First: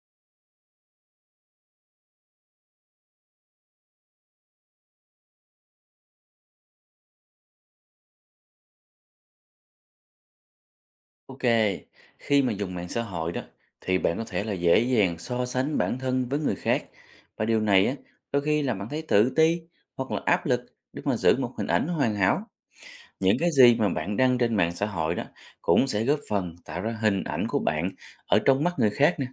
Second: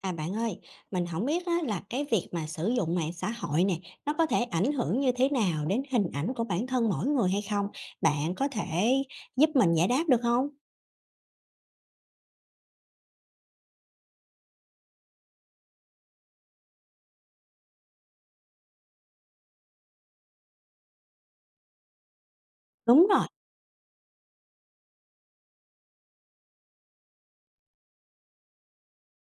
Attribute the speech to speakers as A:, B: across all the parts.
A: À bạn ơi, mình không biết á, là cái việc mà sử dụng mạng xã hội nè, nó có thể ảnh hưởng như thế nào đến hình ảnh của bản thân mỗi người hay không? Bạn có thể giúp mình giải đáp được không?
B: Ok, khi mà dùng mạng xã hội đó thì bạn có thể là dễ dàng so sánh bản thân với người khác, và điều này á, đôi khi làm bạn thấy tự ti hoặc là áp lực để mà giữ một hình ảnh hoàn hảo.
A: Đúng rồi.
B: Những cái gì mà bạn đăng trên mạng xã hội đó cũng sẽ góp phần tạo ra hình ảnh của bạn ở trong mắt người khác nè,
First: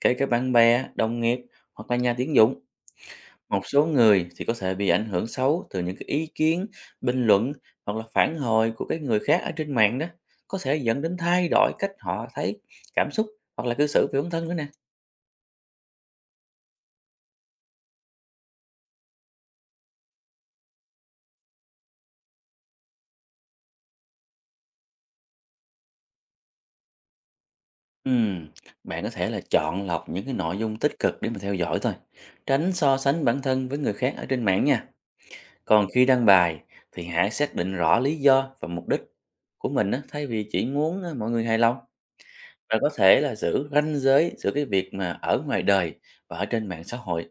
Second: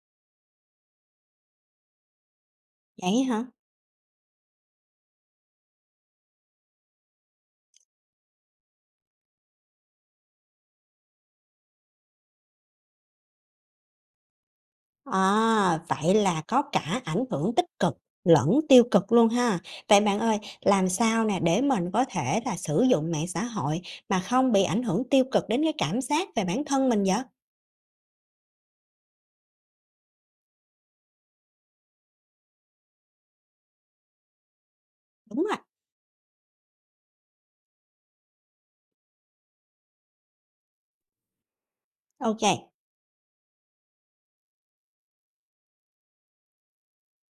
B: kể cả bạn bè, đồng nghiệp hoặc là nhà tuyển dụng.
A: Vậy hả?
B: Một số người thì có thể bị ảnh hưởng xấu từ những cái ý kiến, bình luận hoặc là phản hồi của cái người khác ở trên mạng đó, có thể dẫn đến thay đổi cách họ thấy, cảm xúc hoặc là cư xử về bản thân nữa nè.
A: À, vậy là có cả ảnh hưởng tích cực lẫn tiêu cực luôn ha. Vậy bạn ơi, làm sao nè để mình có thể là sử dụng mạng xã hội mà không bị ảnh hưởng tiêu cực đến cái cảm giác về bản thân mình vậy?
B: Ừm, Bạn có thể là chọn lọc những cái nội dung tích cực để mà theo dõi thôi, tránh so sánh bản thân với người khác ở trên mạng nha.
A: Đúng rồi.
B: Còn khi đăng bài thì hãy xác định rõ lý do và mục đích của mình á, thay vì chỉ muốn mọi người hài lòng.
A: Ok kê.
B: Bạn có thể là giữ ranh giới giữa cái việc mà ở ngoài đời và ở trên mạng xã hội.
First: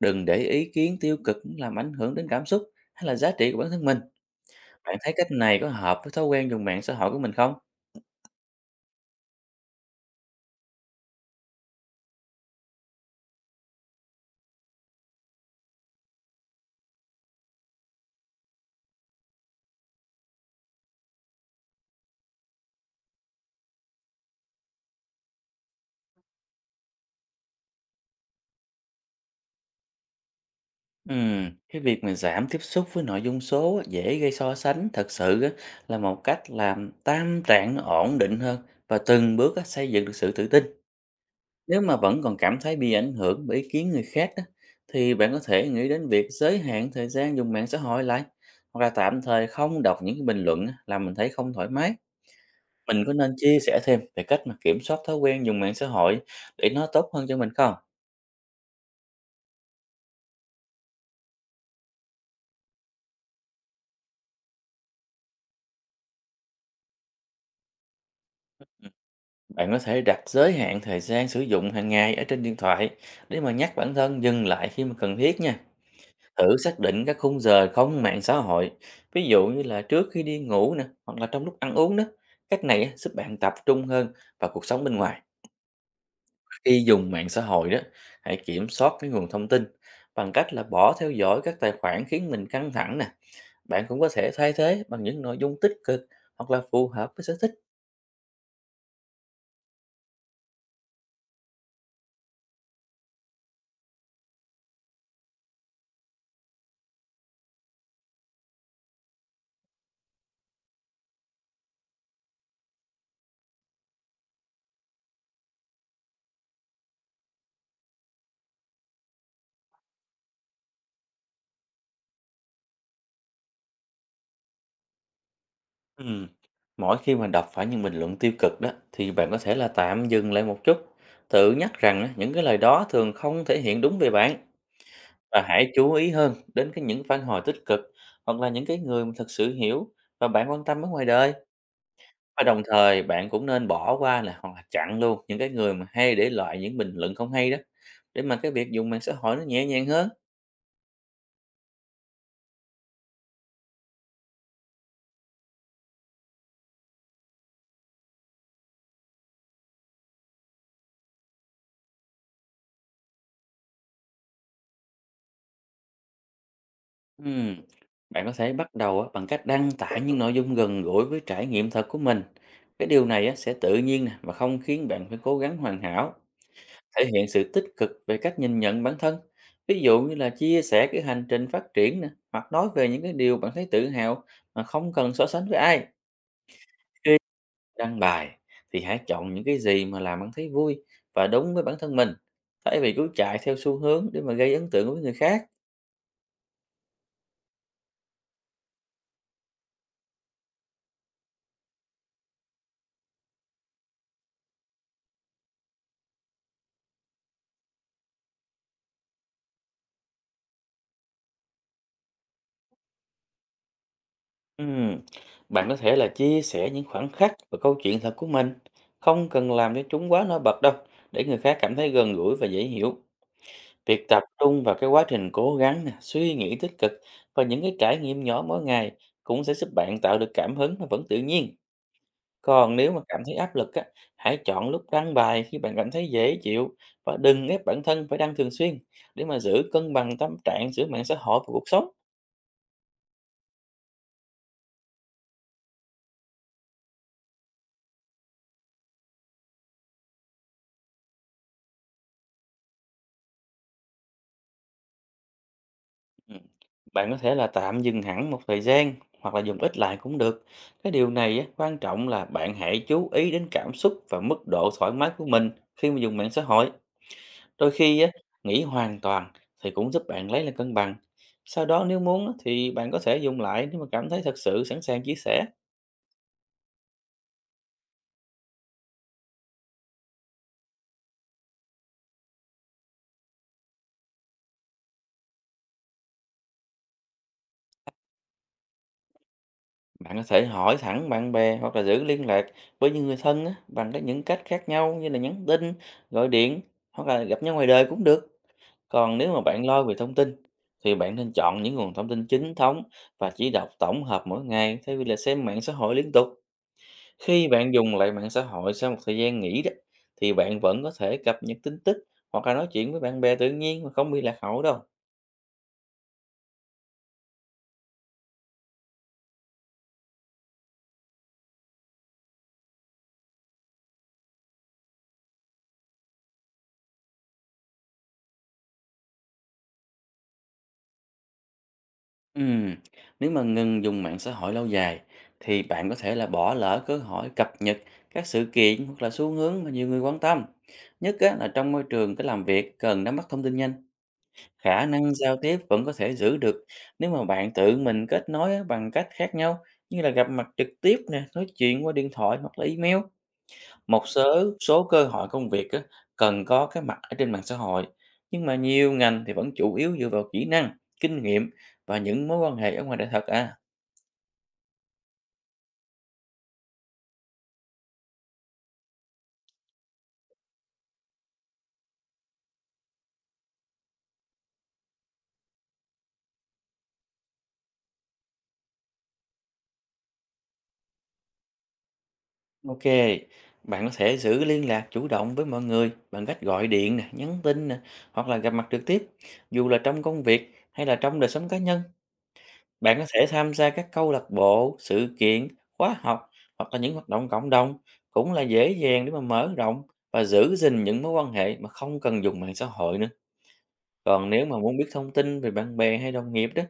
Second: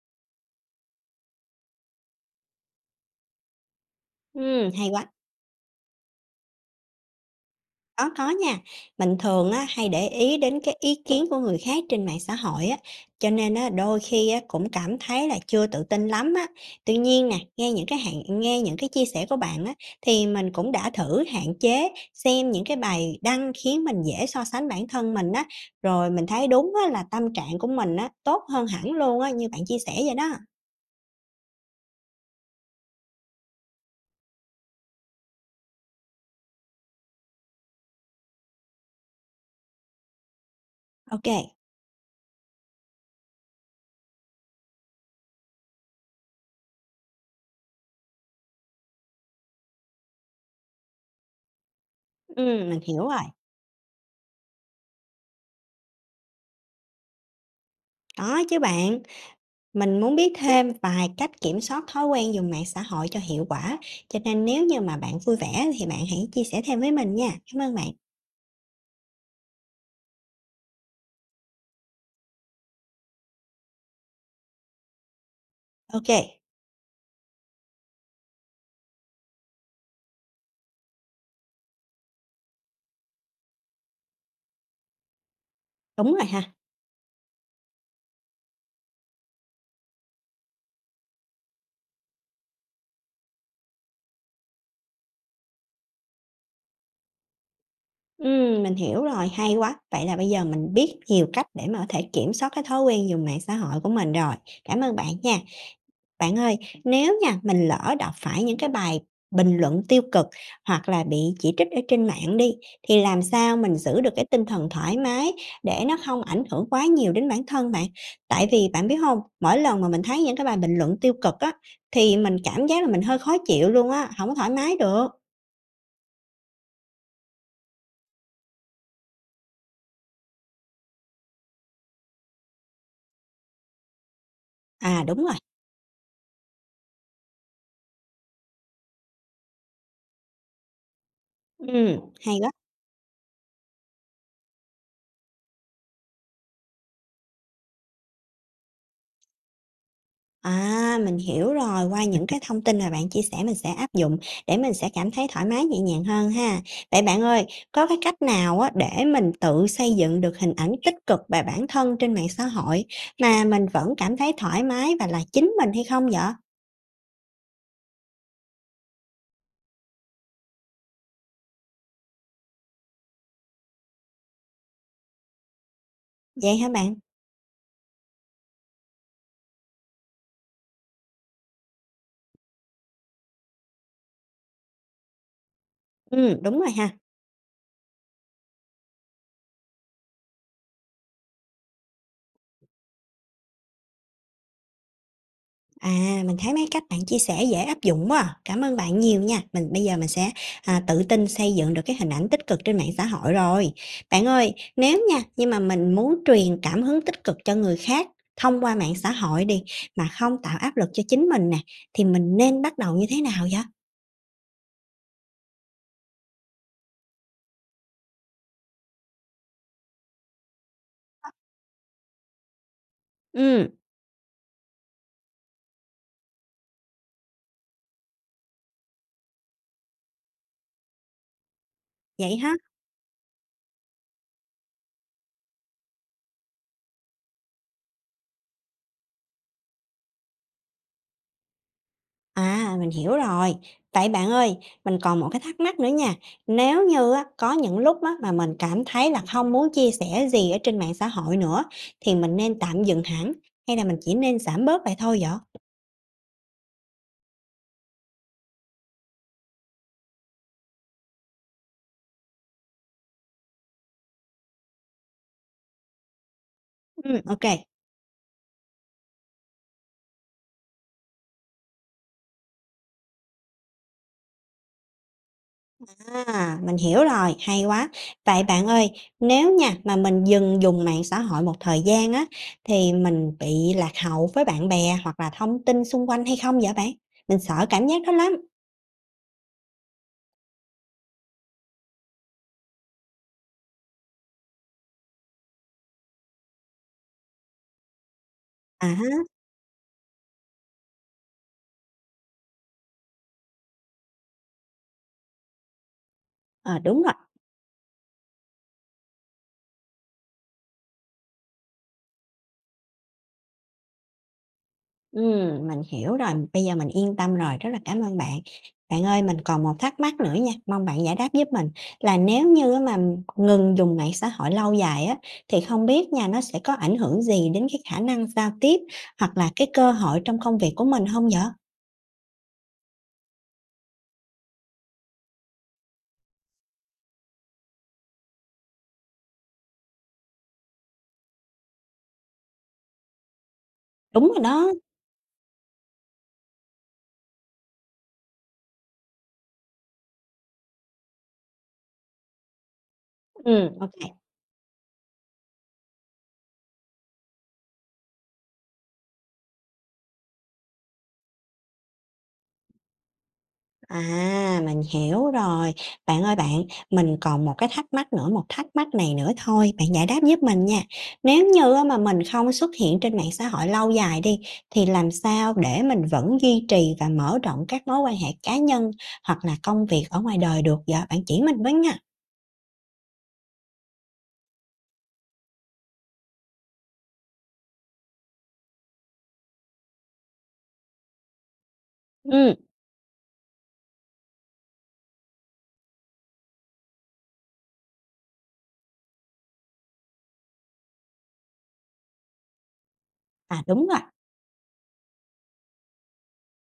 B: Đừng để ý kiến tiêu cực làm ảnh hưởng đến cảm xúc hay là giá trị của bản thân mình.
A: Hay
B: Bạn
A: quá.
B: thấy cách này có hợp với thói quen dùng mạng xã hội của mình không?
A: Có nha. Mình thường á, hay để ý đến cái ý kiến của người khác trên mạng xã hội á, cho nên á, đôi khi á, cũng cảm thấy là chưa tự tin lắm á. Tuy nhiên nè, nghe những cái chia sẻ của bạn á, thì mình cũng đã thử hạn chế xem những cái bài đăng khiến mình dễ so sánh bản thân mình á, rồi mình thấy đúng á, là tâm trạng của mình á, tốt hơn hẳn luôn á, như bạn chia sẻ vậy đó.
B: Cái việc mà giảm tiếp xúc với nội dung số á, dễ gây so sánh thật sự á, là một cách làm tâm trạng nó ổn định hơn và từng bước á, xây dựng được sự tự tin.
A: OK.
B: Nếu mà vẫn còn cảm thấy bị ảnh hưởng bởi ý kiến người khác đó, thì bạn có thể nghĩ đến việc giới hạn thời gian dùng mạng xã hội lại, hoặc là tạm thời không đọc những cái bình luận á, làm mình thấy không thoải mái.
A: Ừm, mình
B: Mình
A: hiểu
B: có
A: rồi.
B: nên chia sẻ thêm về cách mà kiểm soát thói quen dùng mạng xã hội để nó tốt hơn cho mình không?
A: Có chứ bạn. Mình muốn biết thêm vài cách kiểm soát thói quen dùng mạng xã hội cho hiệu quả, cho nên nếu như mà bạn vui vẻ thì bạn hãy chia sẻ thêm với mình nha. Cảm ơn bạn.
B: Bạn có thể đặt giới hạn thời gian sử dụng hàng ngày ở trên điện thoại để mà nhắc bản thân dừng lại khi mà cần thiết nha.
A: OK.
B: Thử xác định các khung giờ không mạng xã hội, ví dụ như là trước khi đi ngủ nè, hoặc là trong lúc ăn uống đó. Cách này á, giúp bạn tập trung hơn vào cuộc sống bên ngoài.
A: Đúng rồi ha.
B: Khi dùng mạng xã hội đó, hãy kiểm soát cái nguồn thông tin bằng cách là bỏ theo dõi các tài khoản khiến mình căng thẳng nè. Bạn cũng có thể thay thế bằng những nội dung tích cực hoặc là phù hợp với sở thích.
A: Mình hiểu rồi, hay quá. Vậy là bây giờ mình biết nhiều cách để mà có thể kiểm soát cái thói quen dùng mạng xã hội của mình rồi. Cảm ơn bạn nha. Bạn ơi, nếu nha mình lỡ đọc phải những cái bài bình luận tiêu cực hoặc là bị chỉ trích ở trên mạng đi thì làm sao mình giữ được cái tinh thần thoải mái để nó không ảnh hưởng quá nhiều đến bản thân bạn. Tại vì bạn biết không, mỗi lần mà mình thấy những cái bài bình luận tiêu cực á, thì mình cảm giác là mình hơi khó chịu luôn á, không có thoải mái được.
B: Ừm, Mỗi khi mà đọc phải những bình luận tiêu cực đó thì bạn có thể là tạm dừng lại một chút, tự nhắc rằng á, những cái lời đó thường không thể hiện đúng về bạn.
A: À, đúng rồi.
B: Và hãy chú ý hơn đến cái những phản hồi tích cực, hoặc là những cái người mà thực sự hiểu và bạn quan tâm ở ngoài đời.
A: Ừm, hay
B: Và
A: quá.
B: đồng thời bạn cũng nên bỏ qua, là hoặc là chặn luôn những cái người mà hay để lại những bình luận không hay đó, để mà cái việc dùng mạng xã hội nó nhẹ nhàng hơn.
A: À, mình hiểu rồi, qua những cái thông tin mà bạn chia sẻ mình sẽ áp dụng để mình sẽ cảm thấy thoải mái nhẹ nhàng hơn ha. Vậy bạn ơi, có cái cách nào á để mình tự xây dựng được hình ảnh tích cực về bản thân trên mạng xã hội mà mình vẫn cảm thấy thoải mái và là chính mình hay không vậy?
B: Ừm, Bạn có thể bắt đầu á, bằng cách đăng tải những nội dung gần gũi với trải nghiệm thật của mình. Cái điều này á, sẽ tự nhiên nè, và không khiến bạn phải cố gắng hoàn hảo.
A: Vậy hả bạn?
B: Thể hiện sự tích cực về cách nhìn nhận bản thân, ví dụ như là chia sẻ cái hành trình phát triển nè, hoặc nói về những cái điều bạn thấy tự hào mà không cần so sánh với ai.
A: Ừ, đúng rồi ha.
B: Đăng bài thì hãy chọn những cái gì mà làm bạn thấy vui và đúng với bản thân mình, thay vì cứ chạy theo xu hướng để mà gây ấn tượng với người khác.
A: À, mình thấy mấy cách bạn chia sẻ dễ áp dụng quá à. Cảm ơn bạn nhiều nha. Mình bây giờ tự tin xây dựng được cái hình ảnh tích cực trên mạng xã hội rồi. Bạn ơi, nếu nha, nhưng mà mình muốn truyền cảm hứng tích cực cho người khác thông qua mạng xã hội đi, mà không tạo áp lực cho chính mình nè, thì mình nên bắt đầu như thế nào vậy?
B: Ừm, Bạn có thể là chia sẻ những khoảnh khắc và câu chuyện thật của mình, không cần làm cho chúng quá nổi bật đâu, để người khác cảm thấy gần gũi và dễ hiểu.
A: Ừm.
B: Việc tập trung vào cái quá trình cố gắng nè, suy nghĩ tích cực và những cái trải nghiệm nhỏ mỗi ngày cũng sẽ giúp bạn tạo được cảm hứng và vẫn tự nhiên.
A: Vậy ha.
B: Còn nếu mà cảm thấy áp lực á, hãy chọn lúc đăng bài khi bạn cảm thấy dễ chịu, và đừng ép bản thân phải đăng thường xuyên để mà giữ cân bằng tâm trạng giữa mạng xã hội và cuộc sống.
A: À, mình hiểu rồi. Vậy bạn ơi, mình còn một cái thắc mắc nữa nha. Nếu như á, có những lúc á, mà mình cảm thấy là không muốn chia sẻ gì ở trên mạng xã hội nữa, thì mình nên tạm dừng hẳn hay là mình chỉ nên giảm bớt vậy thôi vậy?
B: Ừ. Bạn có thể là tạm dừng hẳn một thời gian, hoặc là dùng ít lại cũng được. Cái điều này á, quan trọng là bạn hãy chú ý đến cảm xúc và mức độ thoải mái của mình khi mà dùng mạng xã hội.
A: Ừ, ok.
B: Đôi khi á, nghỉ hoàn toàn thì cũng giúp bạn lấy lại cân bằng. Sau đó nếu muốn á, thì bạn có thể dùng lại nếu mà cảm thấy thật sự sẵn sàng chia sẻ.
A: À, mình hiểu rồi, hay quá. Vậy bạn ơi, nếu nha mà mình dừng dùng mạng xã hội một thời gian á, thì mình bị lạc hậu với bạn bè hoặc là thông tin xung quanh hay không vậy bạn? Mình sợ cảm giác đó lắm.
B: Bạn có thể hỏi thẳng bạn bè, hoặc là giữ liên lạc với những người thân á, bằng các những cách khác nhau như là nhắn tin, gọi điện hoặc là gặp nhau ngoài đời cũng được.
A: À,
B: Còn
A: ha.
B: nếu mà bạn lo về thông tin thì bạn nên chọn những nguồn thông tin chính thống, và chỉ đọc tổng hợp mỗi ngày thay vì là xem mạng xã hội liên tục.
A: Ờ, đúng rồi.
B: Khi bạn dùng lại mạng xã hội sau một thời gian nghỉ đó, thì bạn vẫn có thể cập nhật tin tức hoặc là nói chuyện với bạn bè tự nhiên mà không bị lạc hậu đâu.
A: Mình hiểu rồi, bây giờ mình yên tâm rồi, rất là cảm ơn bạn. Bạn ơi, mình còn một thắc mắc nữa nha, mong bạn giải đáp giúp mình là nếu như á mà ngừng dùng mạng xã hội lâu dài á, thì không biết nha, nó sẽ có ảnh hưởng gì đến cái khả năng giao tiếp hoặc là cái cơ hội trong công việc của mình không vậy?
B: Ừm, Nếu mà ngừng dùng mạng xã hội lâu dài thì bạn có thể là bỏ lỡ cơ hội cập nhật các sự kiện, hoặc là xu hướng mà nhiều người quan tâm. Nhất á, là trong môi trường cái làm việc cần nắm bắt thông tin nhanh,
A: Đúng rồi đó.
B: khả năng giao tiếp vẫn có thể giữ được nếu mà bạn tự mình kết nối á, bằng cách khác nhau như là gặp mặt trực tiếp nè, nói chuyện qua điện thoại hoặc là email.
A: Ừ, ok.
B: Một số số cơ hội công việc á, cần có cái mặt ở trên mạng xã hội, nhưng mà nhiều ngành thì vẫn chủ yếu dựa vào kỹ năng, kinh nghiệm và những mối quan hệ ở ngoài đời thật à.
A: À, mình hiểu rồi. Bạn ơi bạn, mình còn một cái thắc mắc nữa, một thắc mắc này nữa thôi, bạn giải đáp giúp mình nha. Nếu như á mà mình không xuất hiện trên mạng xã hội lâu dài đi, thì làm sao để mình vẫn duy trì và mở rộng các mối quan hệ cá nhân hoặc là công việc ở ngoài đời được vậy? Bạn chỉ mình với nha.
B: Ok, bạn có thể giữ liên lạc chủ động với mọi người bằng cách gọi điện nè, nhắn tin nè, hoặc là gặp mặt trực tiếp, dù là trong công việc hay là trong đời sống cá nhân.
A: Ừ.
B: Bạn có thể tham gia các câu lạc bộ, sự kiện, khóa học hoặc là những hoạt động cộng đồng cũng là dễ dàng để mà mở rộng và giữ gìn những mối quan hệ mà không cần dùng mạng xã hội nữa.
A: À, đúng rồi.
B: Còn nếu mà muốn biết thông tin về bạn bè hay đồng nghiệp đó,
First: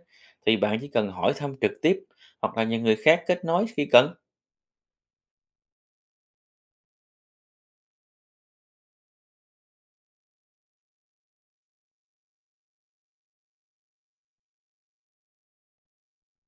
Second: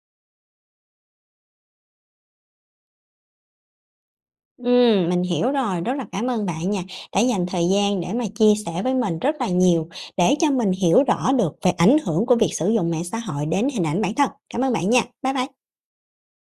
B: thì bạn chỉ cần hỏi thăm trực tiếp hoặc là nhờ người khác kết nối khi cần.
A: Mình hiểu rồi, rất là cảm ơn bạn nha, đã dành thời gian để mà chia sẻ với mình rất là nhiều, để cho mình hiểu rõ được về ảnh hưởng của việc sử dụng mạng xã hội đến hình ảnh bản thân. Cảm ơn bạn nha, bye bye.